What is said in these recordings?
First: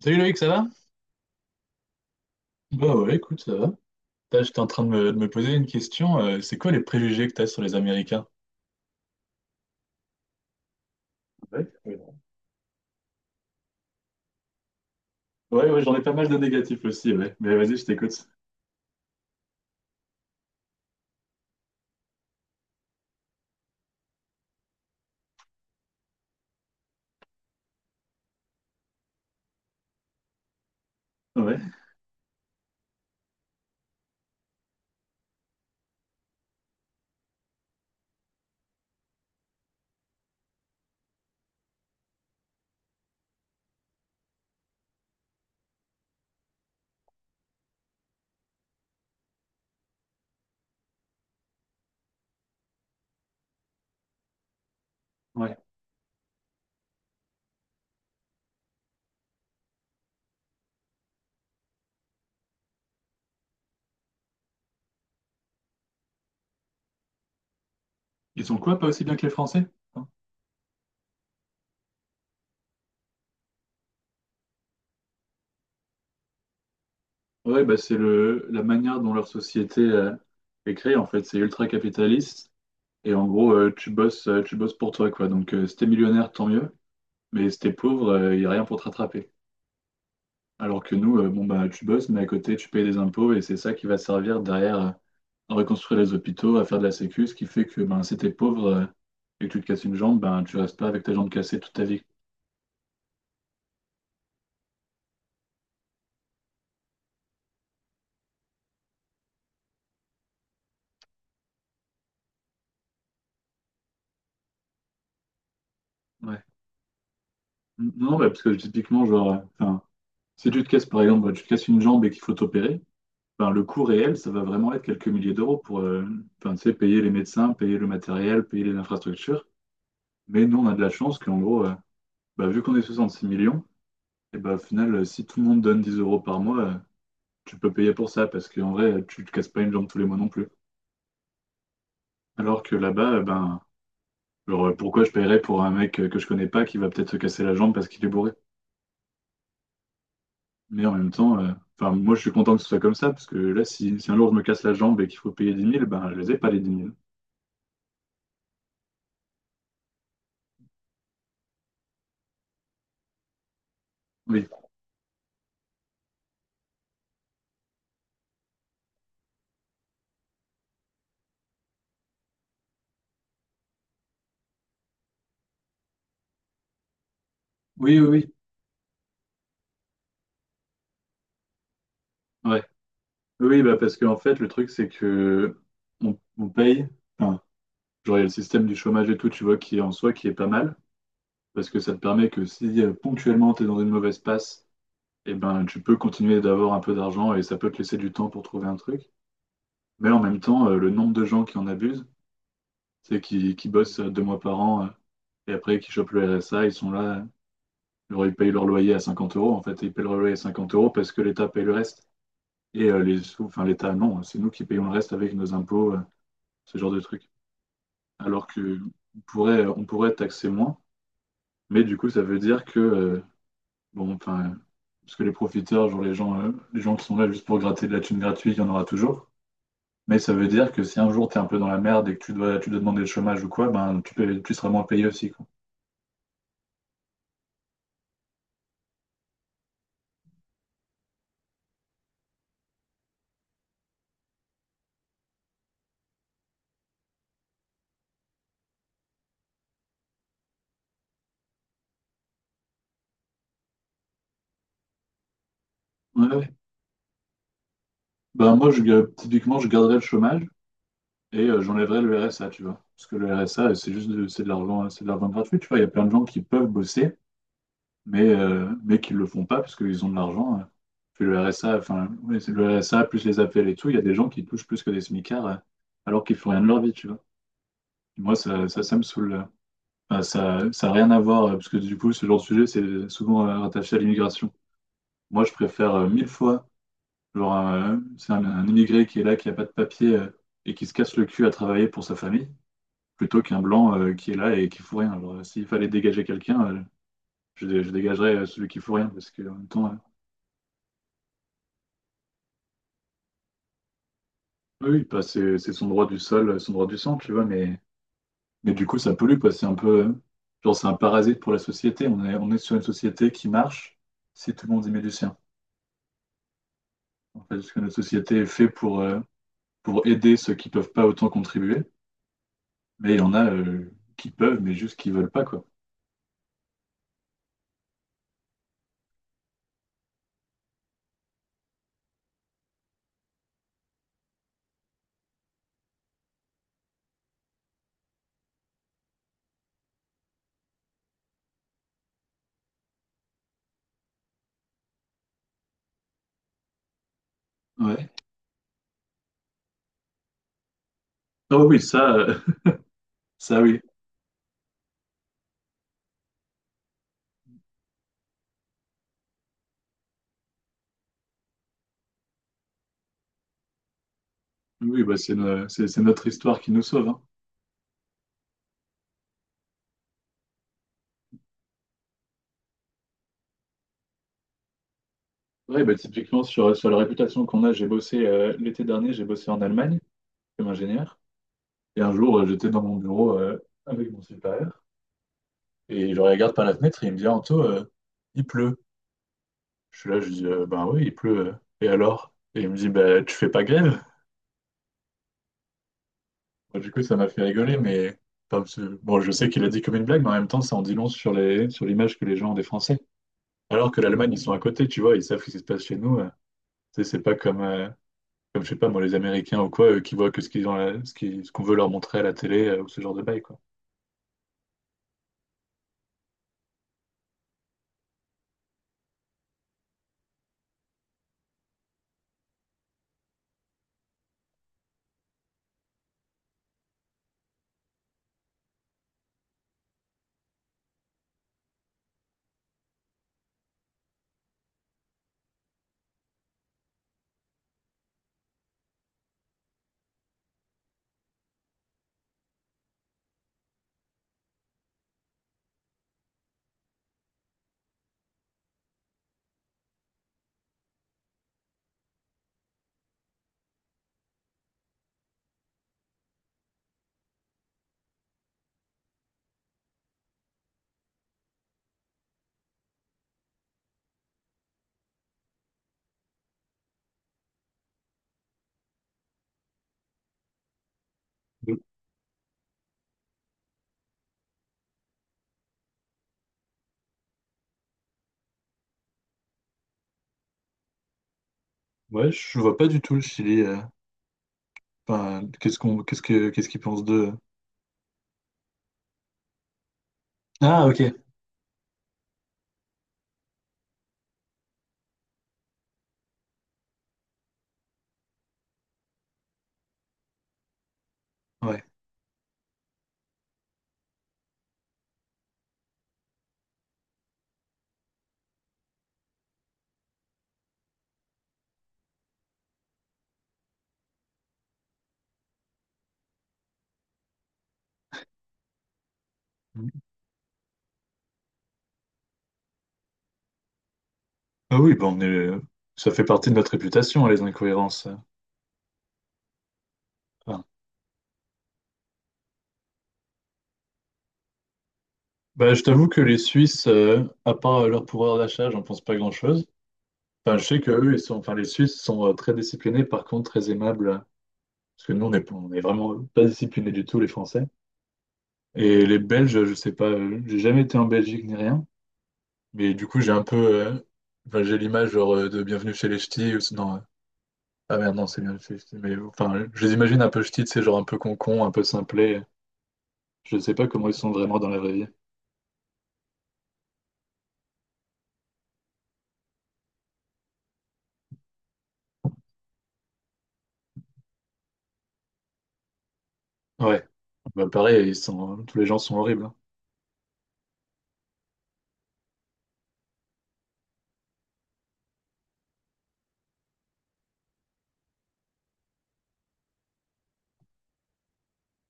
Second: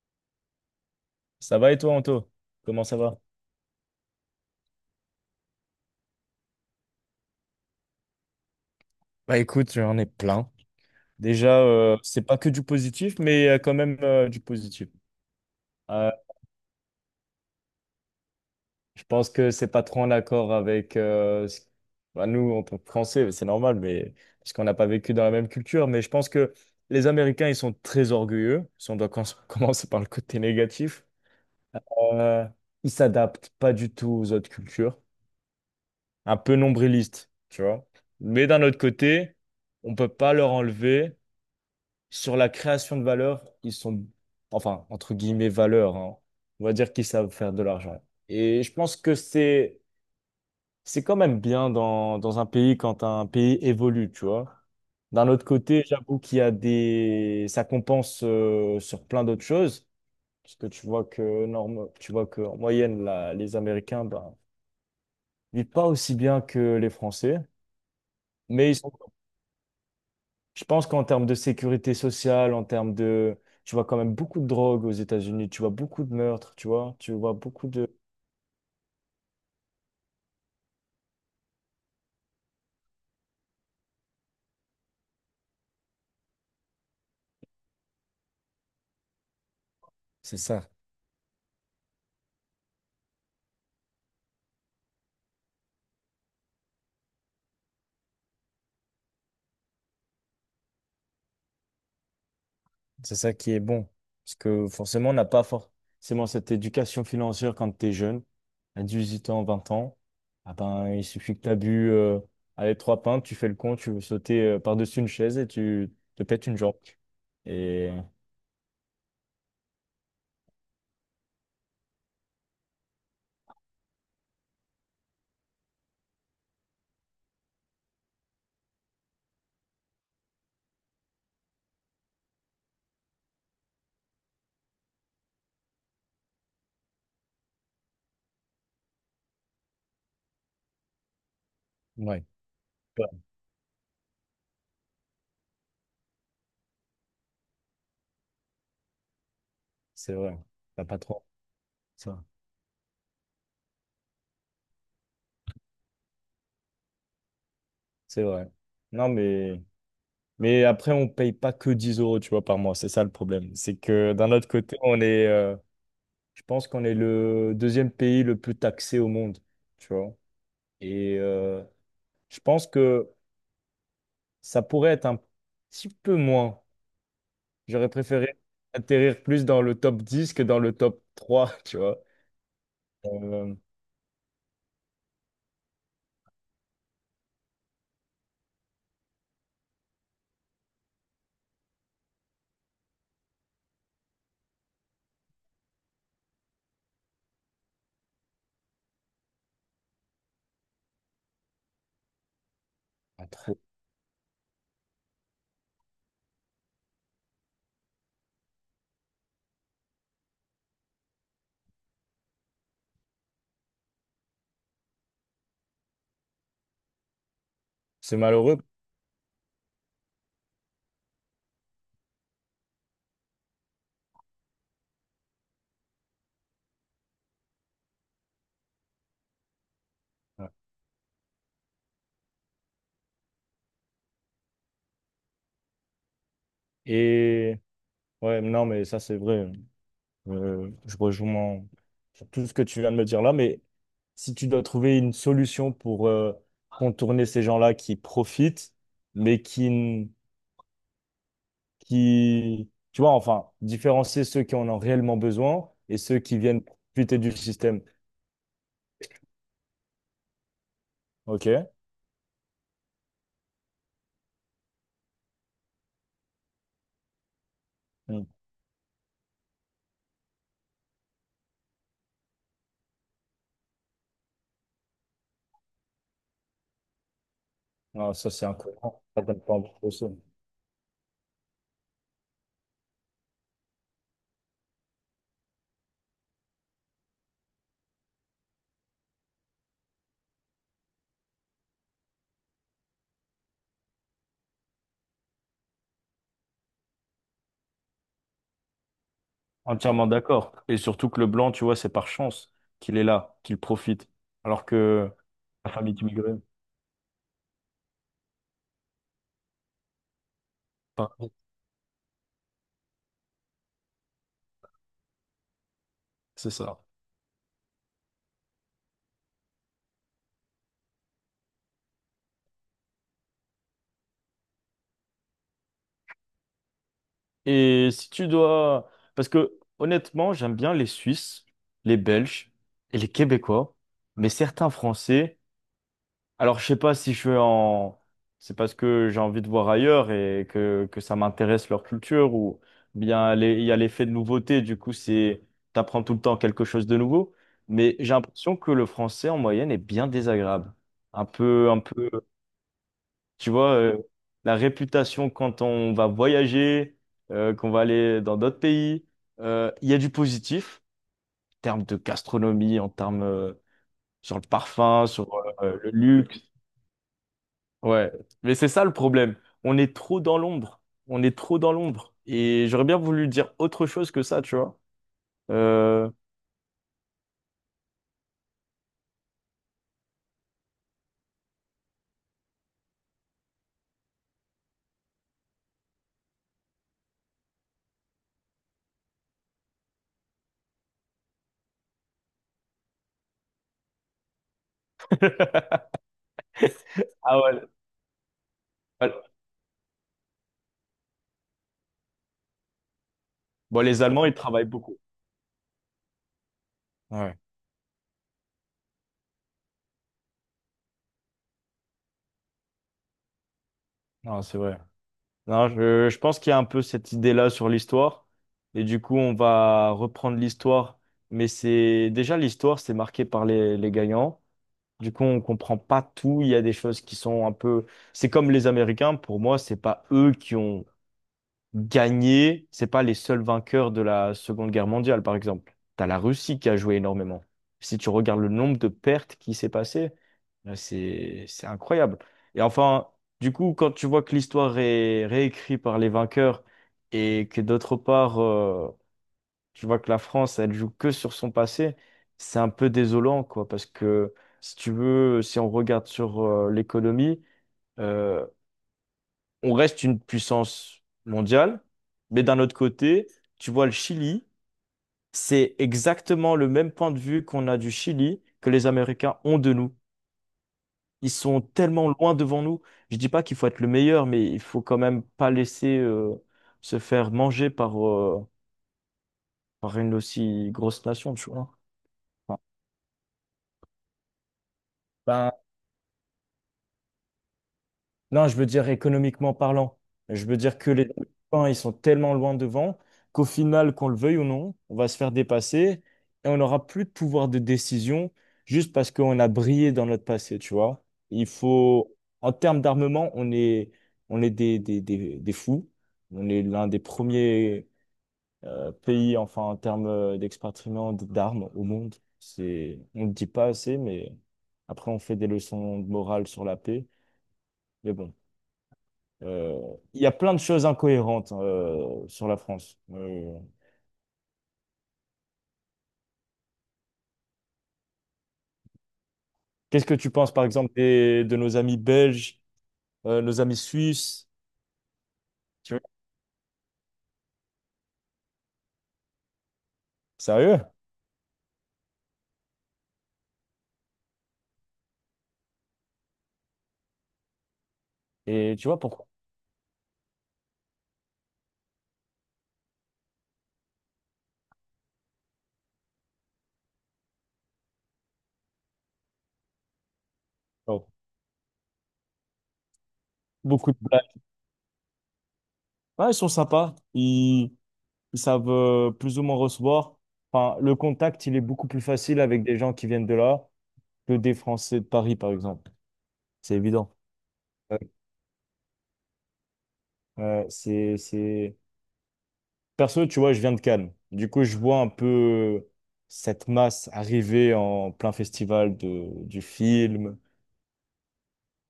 Salut Loïc, ça va? Ça va et toi, Anto? Comment Bah ça ouais, va? écoute, ça va. Là, j'étais en train de me poser une question. C'est quoi les préjugés que t'as sur les Américains? Bah écoute, j'en ai plein. Déjà, Ouais, ouais, c'est pas que du positif, mais il quand même du positif. ouais, ouais, j'en ai Euh, pas mal de négatifs aussi, ouais. Mais vas-y, je t'écoute. je pense que c'est pas trop en accord avec bah, nous en tant que Français, c'est normal, mais parce qu'on n'a pas vécu dans la même culture. Mais je pense que les Américains, ils sont très orgueilleux. Si on doit commencer par le côté négatif, Ouais, euh, ils s'adaptent pas du tout aux autres cultures, un peu nombrilistes, tu vois. Mais d'un autre côté, on peut pas leur enlever. Sur la création de valeur, ils sont, enfin, entre guillemets, valeur, hein. On va dire qu'ils savent faire de l'argent. Et je pense que c'est quand même bien dans un pays quand un pays évolue, tu vois. D'un autre ouais. côté, j'avoue qu'il y a des, ça compense sur plein d'autres choses, parce que tu vois que norme, tu vois que en moyenne, là, les Américains, ben, vivent pas aussi bien que les Français, Ils sont mais ils quoi, pas sont. aussi bien que les Français? Hein. Je pense qu'en termes de sécurité sociale, en termes de... Tu vois quand même beaucoup de drogue aux États-Unis, tu vois beaucoup de meurtres, tu vois, Ouais, beaucoup bah de... c'est le la manière dont leur société est créée, en fait. C'est ultra capitaliste. Et en gros, tu bosses pour toi, quoi. Donc, si t'es millionnaire, tant mieux. Mais si t'es pauvre, il n'y a rien pour te rattraper. C'est ça, Alors que nous, bon bah tu bosses, mais à côté, tu payes des impôts et c'est ça qui va te servir derrière, à reconstruire les hôpitaux, à faire de la sécu, ce qui fait que ben, si t'es pauvre et que tu te casses une jambe, ben, tu restes pas avec ta jambe cassée toute ta vie. c'est ça qui est bon. Parce que forcément, on n'a pas forcément cette éducation financière quand tu es jeune, à 18 ans, 20 ans. Ah ben, il suffit que tu as bu allez, 3 pintes, tu fais le con, tu veux sauter par-dessus une chaise et tu te Ouais. pètes une jambe. Et... Non, bah, parce que typiquement, genre, enfin, si tu te casses par exemple, tu te casses une jambe et qu'il faut t'opérer, ben, le coût réel, ça va vraiment être quelques milliers d'euros pour enfin, tu sais, payer les médecins, payer le matériel, payer les infrastructures. Mais nous, on a de la chance qu'en gros, bah, vu qu'on est 66 millions, et ben au final, si tout le monde donne 10 euros par mois, tu peux payer pour ça parce qu'en vrai, tu te casses pas une jambe tous les mois non plus. Ouais, Alors que ouais, là-bas, ben, genre, pourquoi je paierais pour un mec que je connais pas qui va peut-être se casser la jambe parce qu'il est bourré? c'est vrai. T'as Mais en pas même trop temps, enfin, moi, ça. je suis content que ce soit comme ça, parce que là, si un jour je me casse la jambe et qu'il faut payer dix mille, ben, je les ai pas, les 10 000. C'est vrai. Non, mais... Mais après, on paye pas que 10 euros, tu vois, par mois. C'est ça le problème. C'est que d'un Oui. autre côté, on est, je pense qu'on est le deuxième pays le plus taxé au monde, tu vois. Et euh, je pense que ça pourrait être un petit peu moins. J'aurais Oui, oui, oui. préféré atterrir plus dans le top 10 que dans le top 3. Tu vois. Ouais. Euh, Oui, bah, parce qu'en fait, le truc, c'est que on paye. Enfin, genre, il y a le système du chômage et tout, tu vois, qui est en soi, qui est pas mal, parce que ça te permet que si ponctuellement tu es dans une mauvaise passe, eh ben, tu peux continuer d'avoir un peu d'argent et ça peut te laisser du temps pour trouver un truc. Mais en même temps, le nombre de gens qui en abusent, c'est pas trop. qui bossent 2 mois par an et après qui chopent le RSA, ils sont là. Alors, ils payent leur loyer à 50 euros. En fait, ils payent leur loyer à 50 euros parce que l'État paye le reste. Et les sous, enfin, l'État, non, c'est nous qui payons le reste avec nos impôts, ce genre de truc. C'est Alors malheureux. que on pourrait taxer moins, mais du coup, ça veut dire que, bon, enfin, parce que les profiteurs, genre les gens qui sont là juste pour gratter de la thune gratuite, il y en aura toujours. Mais ça veut dire que si un jour tu es un peu dans la merde et que tu dois demander le chômage ou quoi, ben tu seras moins payé aussi, quoi. Et ouais, non, mais ça, c'est vrai. Je rejoins tout ce que tu viens de me dire là, mais si tu dois trouver une solution pour contourner ces gens-là qui profitent, mais qui, n- qui, tu vois, enfin, différencier ceux qui en ont réellement besoin et ceux Ouais, qui ouais. viennent profiter du système. Ben moi, typiquement, je garderais le chômage et OK? j'enlèverais le RSA, tu vois. Parce que le RSA, c'est de l'argent gratuit, tu vois. Il y a plein de gens qui peuvent bosser, mais, Hmm. euh, mais qui ne le font pas parce qu'ils ont de l'argent. Puis le RSA, enfin, oui, c'est le RSA, plus les appels et tout, il y a des gens qui touchent plus que des smicards alors qu'ils font rien de leur vie, tu vois. Ah, ça, Moi, c'est ça me incohérent. Ça saoule. donne euh. pas envie de bosser. Enfin, ça n'a rien à voir, parce que du coup, ce genre de sujet, c'est souvent rattaché à l'immigration. Moi, je préfère mille fois. Genre, c'est un immigré qui est là, qui n'a pas de papier et qui se casse le cul à travailler pour sa famille, plutôt qu'un blanc qui est là et qui fout rien. Genre, s'il fallait dégager quelqu'un, je dégagerais celui qui fout rien, parce qu'en même temps, Entièrement d'accord. Et surtout que le blanc, tu vois, c'est par chance qu'il est là, qu'il profite. Alors oui, que bah, c'est la c'est son famille droit du d'immigrés, sol, son droit du sang, tu vois, mais du coup, ça pollue, quoi. C'est un peu, genre, c'est un pas. parasite pour la société. On est sur une société qui marche si tout le monde y met du sien. C'est ça. En fait, parce que notre société est faite pour aider ceux qui peuvent pas autant contribuer, mais il y en a qui peuvent, mais juste qui veulent pas, quoi. Et si tu dois... Parce que honnêtement, j'aime bien les Suisses, les Belges et les Québécois, mais certains Français... Alors, je sais pas si je suis en... C'est parce que j'ai envie de voir ailleurs et que ça m'intéresse leur culture ou il y a l'effet de nouveauté, du coup, c'est... T'apprends tout le temps quelque chose de nouveau. Mais Ouais. j'ai l'impression que le français, en moyenne, est bien désagréable. Oh Un oui, peu... ça, Tu ça vois, oui. La réputation quand on va voyager, qu'on va aller dans d'autres pays, il y a du positif en termes de gastronomie, en termes sur le Oui, parfum, bah, sur c'est no- le c'est notre luxe. histoire qui nous sauve. Hein. Ouais, mais c'est ça le problème. On est trop dans l'ombre. On est trop dans l'ombre. Et j'aurais bien voulu dire autre chose que ça, tu vois. Ouais, bah, Euh, typiquement, sur la réputation qu'on a, j'ai bossé l'été dernier, j'ai bossé en Allemagne comme ingénieur. Et un jour, j'étais dans mon bureau avec mon supérieur. Et je regarde par la fenêtre et il me dit, Anto, il pleut. Je suis là, je dis, ben oui, il pleut. Et alors? Et il me dit, bah, tu fais pas grève? Bon, du coup, ça m'a Ah fait ouais. rigoler, mais enfin, bon, je Ouais. sais qu'il a dit comme une blague, mais en même temps, ça en dit long sur sur l'image que les gens ont des Français. Bon, Alors que les Allemands, l'Allemagne, ils ils sont à travaillent côté, beaucoup. tu vois, ils savent ce qui se passe chez nous. C'est pas Ouais, comme, comme, je sais pas, moi, les Américains ou quoi, eux, qui voient que ce qu'ils ont, à la- ce qui- ce qu'on veut leur montrer à la télé ou ce genre de bail, quoi. non, c'est vrai. Non, je pense qu'il y a un peu cette idée-là sur l'histoire. Et du coup, on va reprendre l'histoire. Mais c'est déjà l'histoire, c'est marqué par les gagnants. Du coup, on comprend pas tout. Il y a des choses qui sont un peu. C'est comme les Américains. Pour moi, c'est pas eux qui ont gagner, c'est pas les seuls vainqueurs de la Seconde Guerre mondiale, par exemple. T'as la Russie qui a joué énormément. Si tu regardes le nombre de pertes qui s'est passé, là, c'est incroyable. Et enfin, du coup, quand tu vois que l'histoire est réécrite par les vainqueurs et que d'autre part, tu vois que la France, elle joue que sur son passé, c'est un peu désolant, quoi, parce que si tu veux, si on regarde sur l'économie. euh, on reste une puissance mondiale, mais d'un autre côté, tu vois, le Chili, c'est exactement le même point de vue qu'on a du Chili que les Américains ont de nous. Ils sont Donc, tellement loin devant nous. Je dis pas qu'il faut être le meilleur, mais il faut quand même pas laisser se faire manger par une aussi grosse nation, tu vois. ouais, Enfin, je vois pas du tout le Chili. Enfin, Ben, qu'est-ce qu'ils pensent d'eux? Non, je veux dire économiquement parlant. Je veux dire Ah, que les ok. Américains, ils sont tellement loin devant qu'au final, qu'on le veuille ou non, on va se faire dépasser et on n'aura plus de pouvoir de décision juste parce qu'on a brillé dans notre passé, tu vois. Il Ouais. faut, en termes d'armement, on est des fous. On est l'un des premiers pays, enfin, en termes d'expatriement d'armes au monde. C'est, on ne le dit pas assez, mais après, on fait des leçons de morale sur la paix. Mais bon. Euh, Il y a plein de choses incohérentes sur la France. Ah oui, bon, ça fait partie de notre réputation, hein, les incohérences. Qu'est-ce que tu penses, Enfin, par exemple, de nos amis belges, nos amis suisses? bah, je Tu vois, t'avoue que les Suisses, à part leur pouvoir d'achat, j'en pense pas grand-chose. Enfin, je sérieux? sais que eux, enfin, les Suisses sont très disciplinés, par contre, très aimables. Parce que nous, on est vraiment pas disciplinés du tout, les Français. Et tu vois Et les pourquoi? Belges, je sais pas, j'ai jamais été en Belgique ni rien, mais du coup j'ai enfin, j'ai l'image genre de Bienvenue chez les Ch'tis, ou sinon, ah merde non c'est Bienvenue chez les Ch'tis, mais enfin je les imagine un peu ch'tis, c'est genre un Oh, peu concon, un peu simplet, je sais pas beaucoup de comment ils sont blagues. vraiment dans la vraie vie. Ouais, ils sont sympas. Ils savent plus ou moins recevoir. Enfin, le contact, il est beaucoup plus facile avec des gens qui viennent de là que des Français de Paris, par exemple. C'est Ouais, évident. bah Ouais. pareil, tous les gens sont horribles. Hein. C'est... Perso, tu vois, je viens de Cannes. Du coup, je vois un peu cette masse arriver en plein festival de, du film.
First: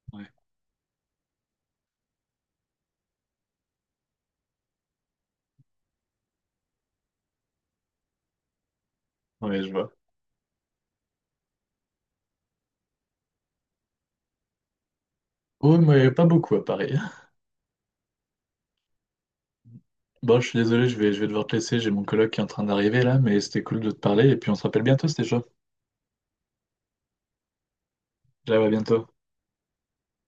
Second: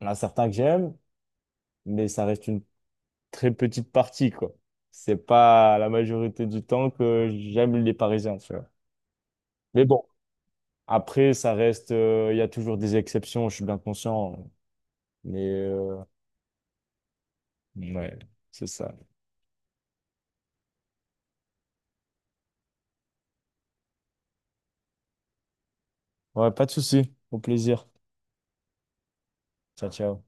Il y en a Ouais, certains que j'aime, mais ça reste une très petite partie, quoi. C'est pas la majorité du temps que j'aime les Parisiens, tu vois. ouais je Mais vois. bon, après, ça reste, il y a toujours des exceptions, je suis bien conscient. Hein. Mais Oh mais pas beaucoup à Paris. ouais, c'est ça. Bon je suis désolé, je vais devoir te laisser, j'ai mon coloc qui est en train d'arriver là, mais c'était cool de te parler, et puis on se rappelle bientôt, c'était chaud. Ouais, pas de souci. Au plaisir. Ciao, à bientôt. Ciao, ciao.